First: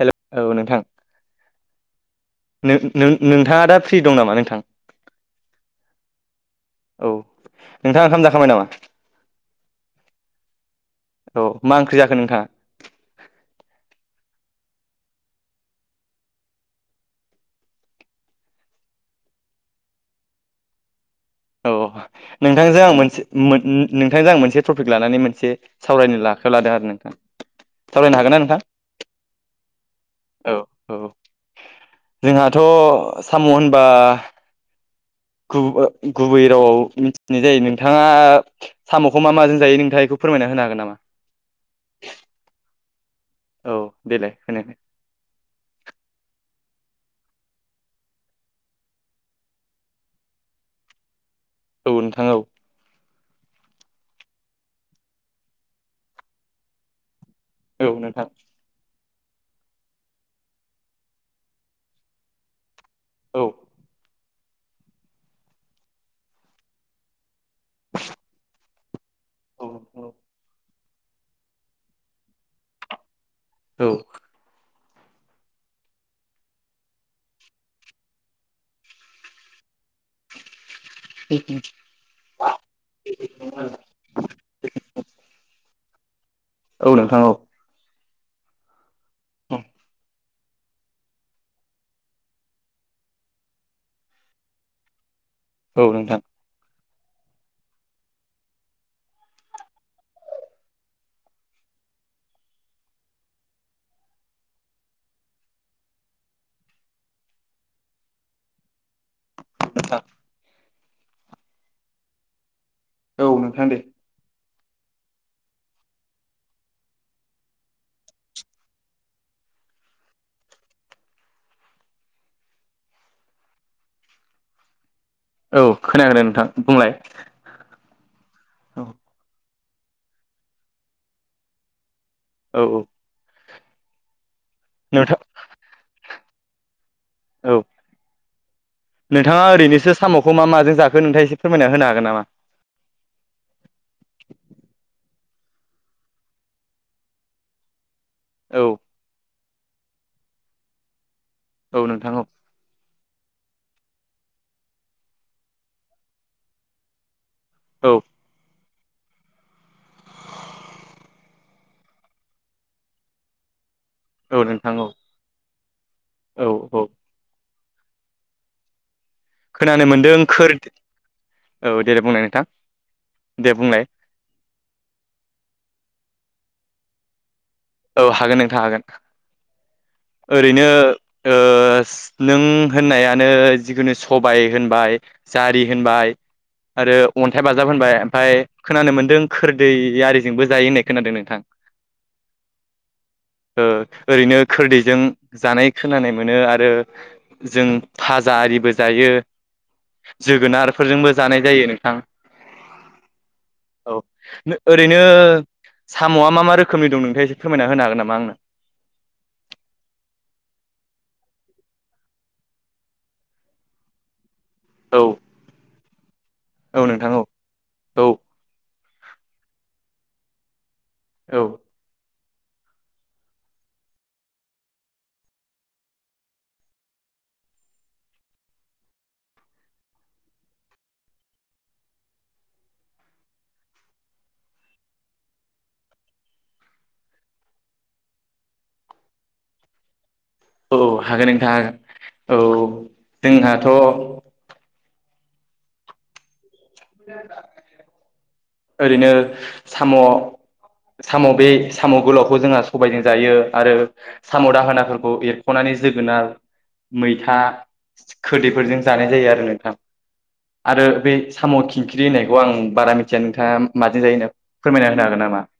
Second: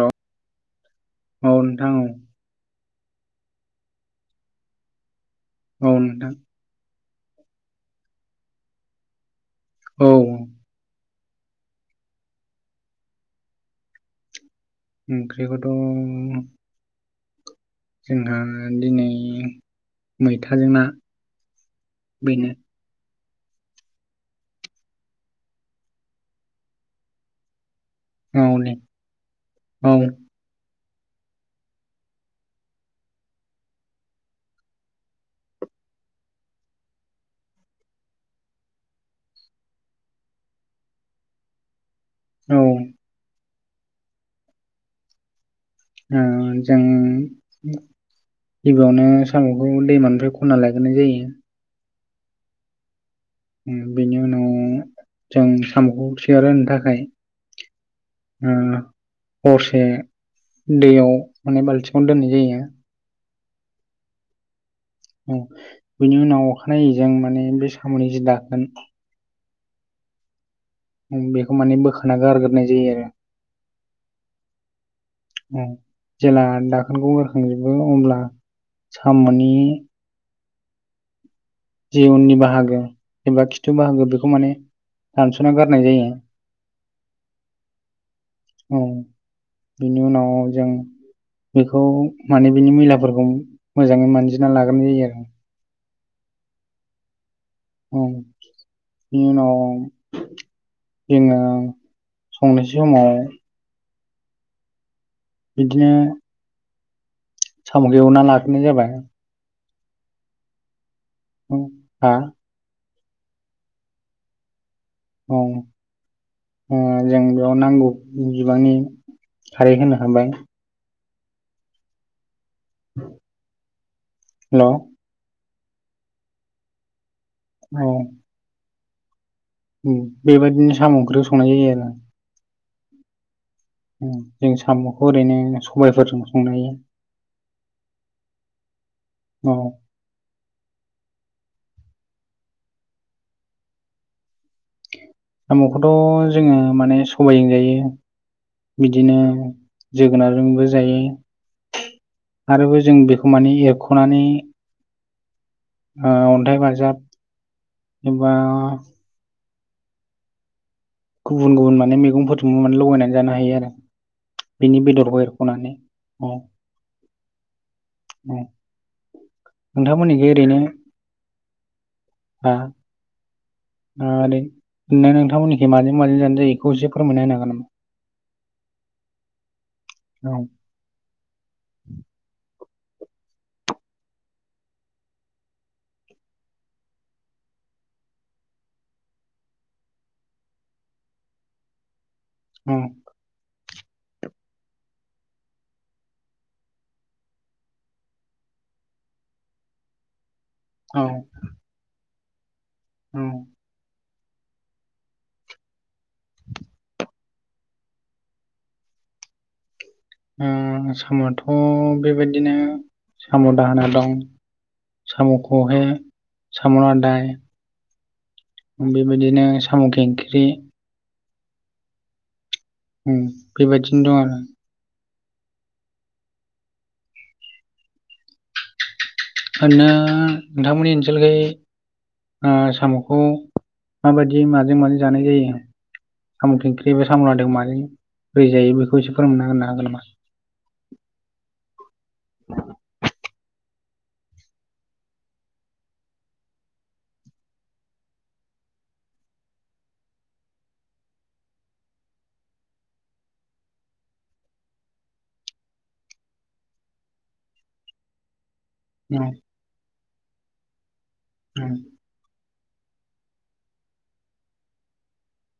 Hello औ नोंथां औ नोंथां औ नों नों-नोंथाङा दा फ्रि दं नामा नोंथां? औ नोंथां औ नोंथाङा ओंखाम जाखांबाय नामा औ औ मा ओंख्रि जाखो नोंथाङा ओंख्रिखौथ' जोंहा दिनै मैथाजों ना औ बेनो नोंथांजों आं मोनसे मो नो-नोंथांजों आं मोनसे टपिक लानानै मोनसे सावरायनो आखायाव लादों आरो नोंथां सावरायनो हागोन ना औ नोंथां दे औ औ औ जोंहाथ' साम' होनबा गुब ओ गुबै रावआव मिथिनाय जायो नोंथाङा साम'खौ मा माजों जायो नोंथाङा इखौ फोरमायना होनो हागोन नामा औ औ देलाय होनाय ओ जों गिबियावनो साम'खौ दैमानिफ्राय खनना लायग्रोनाय जायो। औ नोंथां औ बेनि उनाव जों साम'खौ सेर होनो थाखाय औ नोंथां ओ हरसे दैयाव माने बाल्थिङावनो दोननाय जायो। औ औ बिनि उनाव अखानायैजों माने बे साम'नि जि दाखोन [inaudible] बेखौ माने बोखाना गारग्रोनाय जायो आरो औ उम जेब्ला दाखोनखौ बोरखांजोबो अब्ला साम'नि जि उननि बाहागो एबा खिथु बा औ नोंथां औ ओं बिनि उनाव जों बेखौ माने बिनि मैलाफोरखौ मोजाङै मानजिना लाग्रोनाय जायो आरो औ नोंथां ओं बेनि उनाव जोङो संनाय समाव बिदिनो सम'खौ एवना लाग्रोनाय जाबाय नोंथां उम हा औ नोंथाङा दे औ ओ जों बेयाव नांगौ बिबांनि खारै होनो हाबाय [inaudible] हेलौ औ खोनादों नोंथां बुंलाय औ औ बेबायदिनो साम ओंख्रिखौ संनाय जायो आरो औ औ जों साम'खौ ओरैनो सबायफोरजों संनो हायो औ नोंथाङा औ ओरैनोसो साम'खौ मा माजों जाखौ नोंथाङा एसे फोरमायना होनो हागोन नामा साम'खौथ' जोङो माने सबायजों जायो औ बिदिनो जोगोनारजोंबो जायो औ नोंथां औ आरोबो जों बेखौ मानि एरख'नानै ओ अन्थाइ बाजाब औ एबा गुबुन गुबुन माने मैगंफोरजोबो माने लगायनानै जानो हायो आरो बेनि बेदरखौ एरख'नानै औ औ-औ औ खोनानो मोन्दों नोंथांमोननिखै ओरैनो खोरदै औ दे देनाय बुंनाय नोंथां आ दे बुंलाय ओ नोंथांमोननिखि माजों माजों जानाय जायो बेखौ एसे फोरमायना होनो हागोन नामा? औ हागोन नोंथा हागोन नामा ओरैनो ओ नों होननायानो जिखुनु सबाय होनबाय जारि होनबाय आरो अन्थाइ बाजाब होनबाय ओमफ्राय खोनानो मोनदों खोरदै आरिजोंबो जायो होननाय खोनादों नोंथां [inaudible] औ ओरैनो खोरदैजों जानाय खोनानाय मोनो आरो जों भाजा आरिबो जायो औ जोगोनारफोरजोंबो जानाय जायो नोंथां औ ओरैनो साम'आ मा-मा रोखोमनि दं नोंथ फोरमायना होनो हागोन नामा आंनो सामआ'थ' बेबायदिनो साम' दाहोना दं औ सामुखौहाय साम' औ नोंथां औ लादाय औ बेबायदिनो साम' ओंख्रि औ बेबायदिनो दं आरो नो नोंथांमोननि ओनसोलखै ओ साम'खौ माबायदि माजों माजों जानाय जायो साम' खिंख्रि बे साम'लादायखौ माजों बोरै जायो बेखौ एसे फोरोंना होनो हागोन नामा औ हागोन नोंथाङा हागोन औ जोंहाथ' [inaudible] ओरैनो साम' साम' बे साम' गोलावखौ जोंहा सबायजों जायो आरो साम' दाहोनाफोरखौ एरख'नानै जोगोनार मैथा खोदै फोरजों जानाय औ जायो आरो नोंथां आरो बे साम' औ खिंख्रि होननायखौ आं बारा मिथिया नोंथाङा माजों जायो होनना फोरमायना होनो हागोन नामा? [inaudible]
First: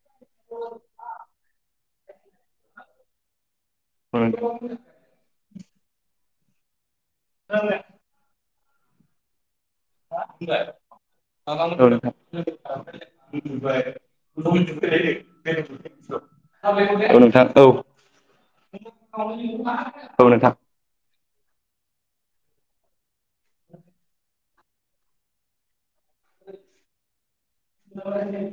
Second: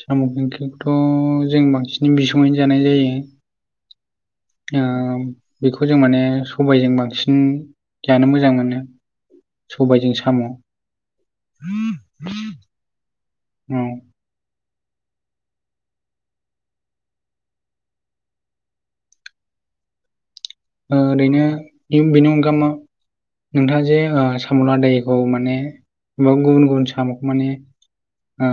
साम' ओंख्रिखौथ' जों बांसिन बिसङैनो जानाय जायो । औ नोंथां ओ बेखौ जों माने सबायजों बांसिन जानो मोजां मोनो [inaudible] सबायजों औ साम' नोंथां औ [inaudible] औ नोंथां औ [inaudible] औ नोंथां ओरैनो बेनि अगा नोंथाङा जे साम'ला लादायखौ माने गुबुन गुबुन साम'खौ माने ओ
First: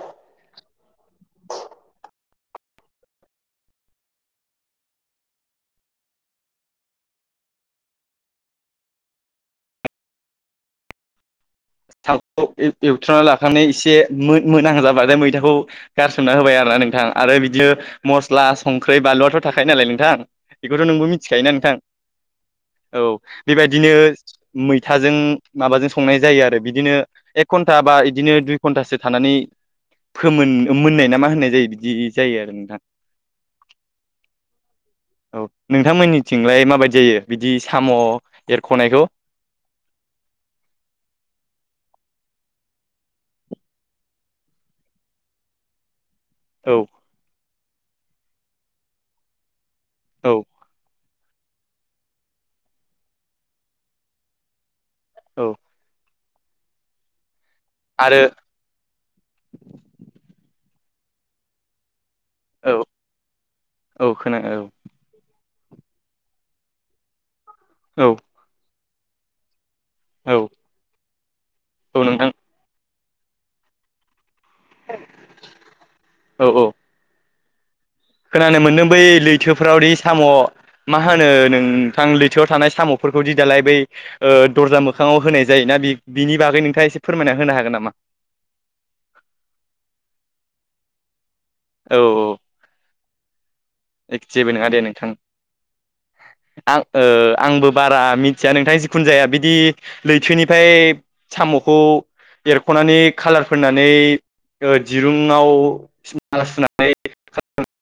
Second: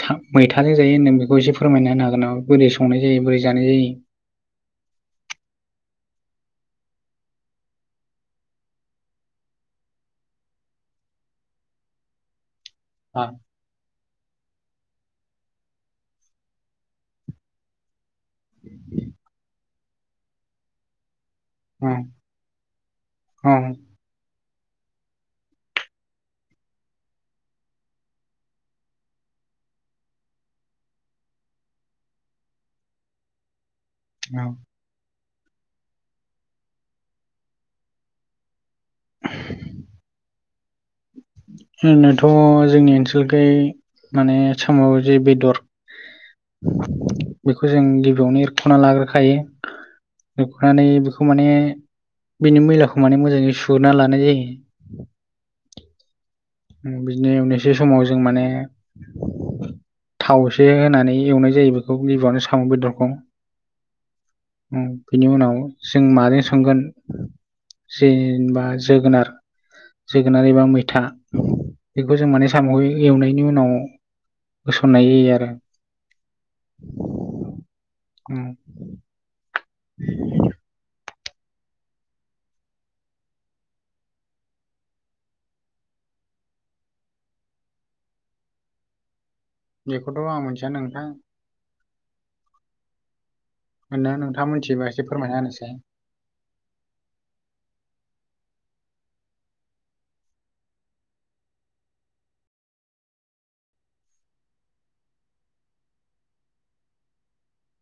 सा मैथाजों जायो नों बेखौ एसे फोरमायना होनो हागोन नामा? बोरै संनाय जायो बोरै जानाय जायो । साम' खौ आ, एवथ्रनानै लाखांनानै एसे मोनां जाबाथाय मैथाखौ गारसोमना होबाय आरोना नोंथां आरो बिदिनो मस्ला संख्रि बानलुआथ' थाखायायो नालाय नोंथां बेखौथ' नोंबो मि मिथिखायोना नोंथां आ, औ आ, बेबायदिनो मैथाजों माबाजों संनाय जायो आरो बिदिनो एक घन्टा बा बिदिनो दुइ घन्टासो थानानै फोमोन मोननाय ना मा होननाय जायो बिदि जायो आरो नोंथां । औ औ नोंथांमोननिथिंलाय माबायदि जायो बिदि साम' ए ख'नायखौ ओरैनो थ' जोंनि ओनसोलखै माने साम' जे बेदर औ बेखौ जों गिबियावनो एरख'ना लाग्रोखायो औ एरख'नानै बे खौ माने बिनि मैलाखौ माने मोजाङै सुना लानाय जायो। औ बिदिनो एवनोसै समाव जों आरो माने थाव दै होनानै एवनाय जायो बेखौ। गिबिआनो साम' औ बेदरखौ औ खोना औ बिनि उनाव जों माजों संगोन औ जेनेबा जोगोनार औ जोगोनार एबा मैथा औ बेखौ जों नोंथां माने साम' एवनायनि उनाव होसननाय जायो आरो औ औ उम खोनानो मोनदों बै लैथोफ्रावदि साम' मा मा होनो नोंथां लैथोआव थानाय साम'फोरखौ दि दालाय बै दरजा मोखाङाव होनाय जायोना बि बिनि बागै नोंथाङा एसे फोरमायना होनो हागोन नामा? बेखौथ' आं मोनथिया नोंथां। औ औ होनो नोंथाङा जेबो नङा दे मिथिबा नोंथां एसे फोरमायना होनोयसाय आं आंबो बारा मिथिया नोंथां जिखुनु जाया बिदि लैथोनिफ्राय साम'खौ एरख'नानै खालार फोननानै दिरुंआवमाला सुनानै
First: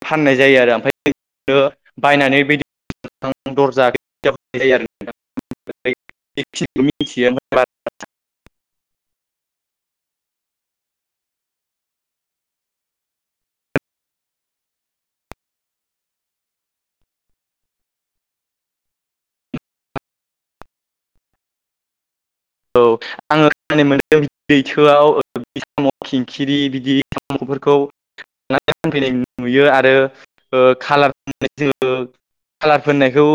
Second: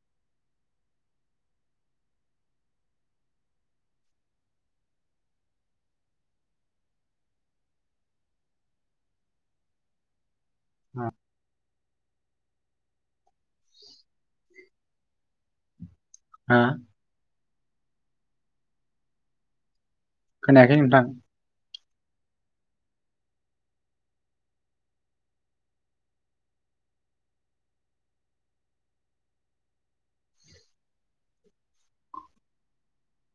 फाननाय जायो आरो ओमफाय [unintelligible] बायनानै बिदि दरजा जायो आरो [unintelligible] [unintelligible] अ हा खोनायाखै नोंथां औ आङो खोनानो मोनदों लैथोआव साम' खिंखिरि बिदि [unintelligible] साम'फोरखौ फानफैनाय नुयो आरो कालार होनाय जोङो कालार फोननायखौ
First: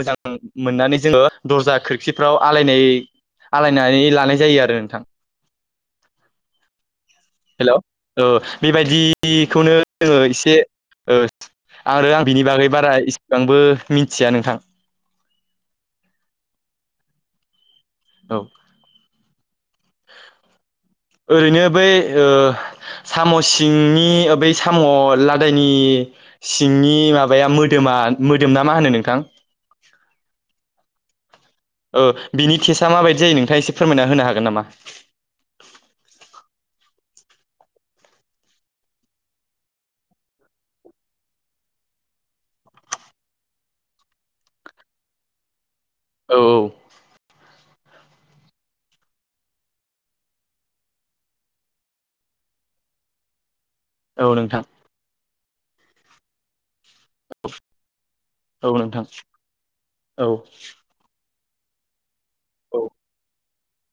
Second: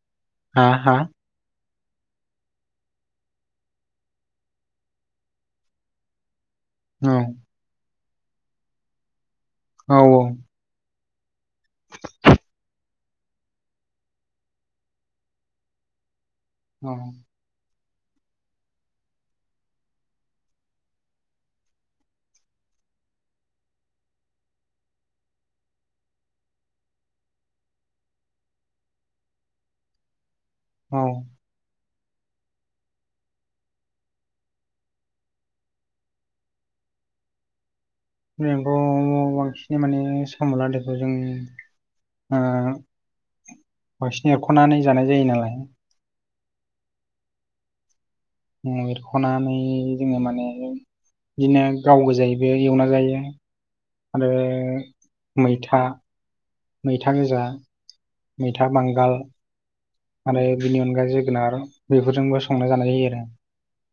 मोजां हा हा मोननानै जोङो दरजाखो खोरखिफ्राव आलायनाय आलायनानै लानाय जायो आरो नोंथां औ हेलौ ओ बेबायाददिखौनो औ जोङो इसे ओ आं आरो आं बिनि बागै बारा इसिबांबो मिथिया नोंथां। [inaudible] औ औ ओरैनो बै साम' सिंनि बै साम' लादायनि सिंनि माबाया मोदोमा मोदोम ना मा होनो नोंथां? औ औ बिनि तेसा माबायदि जायो नोंथाङा एसे फोरमायना होनो हागोन नामा? जोंथ बांसिन माने साम' लादायखौ जों ओ बांसिन एरख'नानै जानाय जायो नालाय । औ औ। एरख'नानै जोङो माने बिदिनो गाव गोजायैबो एवना जायो । औ आरो औ नोंथां मैथा मैथा गोजा, औ मैथा नोंथां बांगाल औ आरो बिनि अनगायै जोगोनार बेफोरजोंबो संना औ जानाय जायो आरो।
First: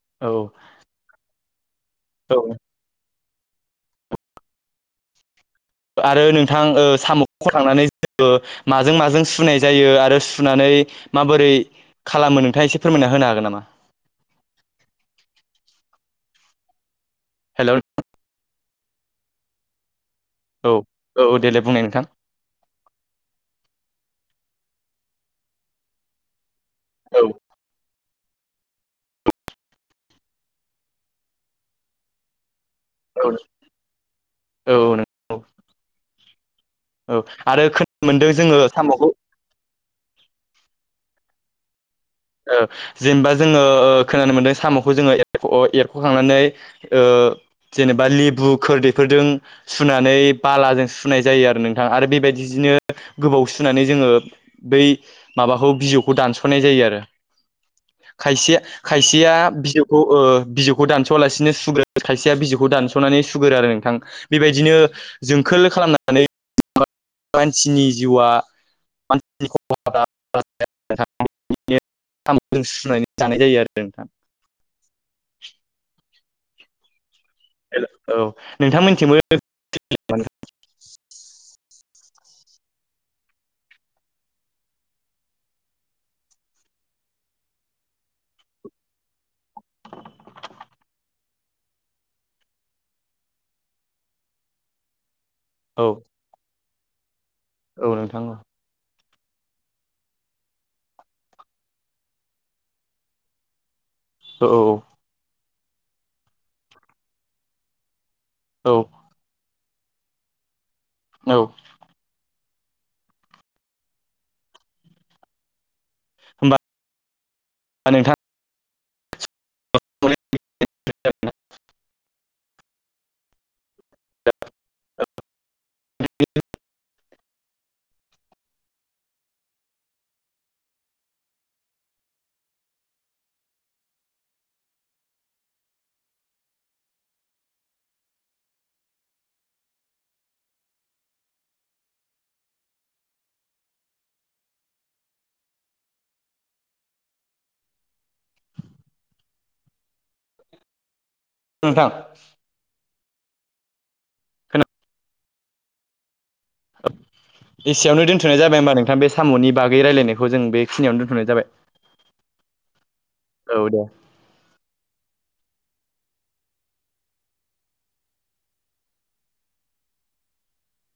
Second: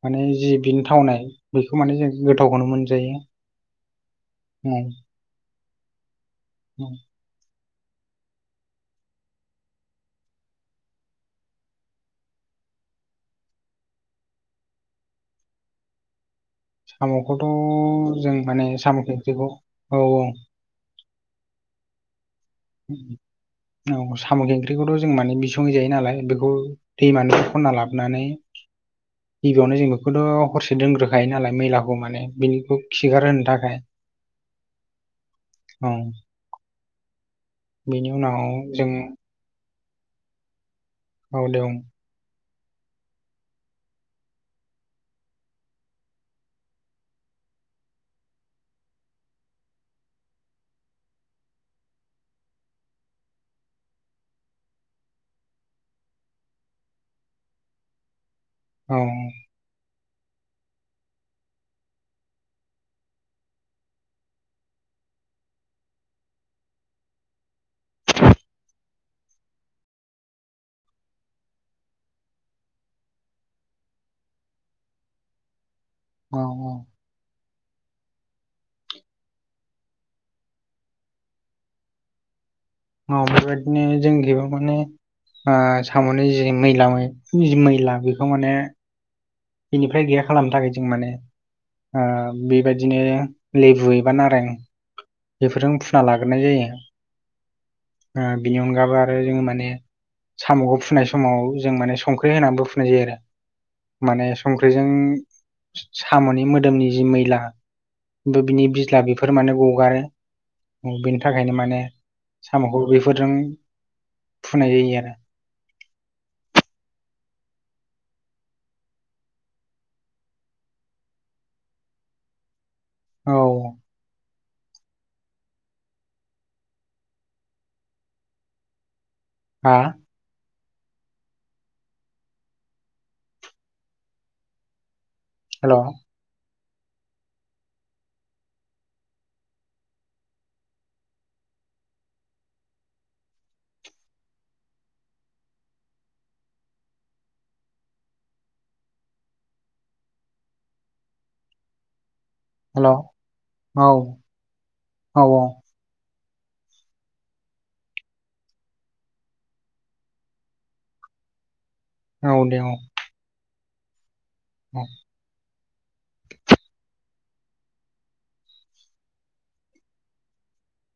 माने औ जि बिनि थावनाय बेखौ माने जों औ गोथावखौनो मोनजायो औ। आरो नोंथां औ साम'खौ खनखांनानै बेखौ माजों माजों सुनाय जायो आरो सुनानै माबोरै खालामो नोंथाङा एसे फोर होनो हागोन नामा? साम'खौथ' हेल' औ जों माने साम' खेख्रिखौ औ औ औ औ देलाय बुंनाय नोंथां‌ औ साम' ओंख्रिखौथ' जों माने बिसङै जायो नालाय बेखौ औ दैमानिफ्राय खनननै लाब हरनानै गिबियावनो जों बेखौथ' हरसे दोनग्रोखायो नालाय मैलाखौ माने बिनिखौ औ खिगार होनो थाखाय औ नों औ औ । औ आरो खोनानो मोनदों जोङो जों साम'खौ औ दे बुं। जेनेबा जोङो खोनानो मोनदों साम'खौ जोङो एरख'खांनानै जेनेबा लेबु खोरदैफोरजों सुनानै बालाजों सुनाय जायो आरो नोंथां आरो बे बायदिनो गोबाव सुनानै जोङो बै माबाखौ बिजौखौ दानस'नाय जायो आरो खायसे औ खायसेया बिजौ खौ ओ बिजौखौ दानस'आलासिनो सुगोरो खायसेया बिजौखौ दानस'नानै सुगोरो आरो नोंथां । बेबायदिनो जोंखोल खालामनानै [unintelligible] मानसिनि जिउआ [unintelligible] साम'जों सुनानै जानाय जायो आरो नोंथां । औ औ। हेलौ । औ नोंथां मोननिथिंबो [unintelligible] औ बेबायदिनो जोंखैबो माने आं साम'नि जि मैला जि मैला बेखौ माने बिनिफ्राय गैया खालामनो थाखाय जों माने बेबायदिनो लेबु एबा नारें बेफोरजों औ फुना लाग्रोनाय जायो। औ नोंथां औ बेनि अनगाबो आरो जोङो माने साम'खौ फुनाय समाव जों माने संख्रि होनानैबो फुनाय जायो आरो । माने औ औ संख्रिजों साम'नि मोदोमनि जि मैला । बिनि औ बिज्ला बेफोर माने गगारो बेनि औ थाखायनो माने साम'खौ बेफोरजों फुनाय जायो आरो । होमबा नोंथां [unintelligible] औ‌ हा? हेलौ। नोंथां हेल' औ औ। ओ एसेयावनो दोन्थ'नाय जाबाय होमबा नोंथां बे साम'नि बागै रायजलायनायखौ जों बेखिनियावनो दोन्थ'नाय जाबाय। औ दे औ औ दे औ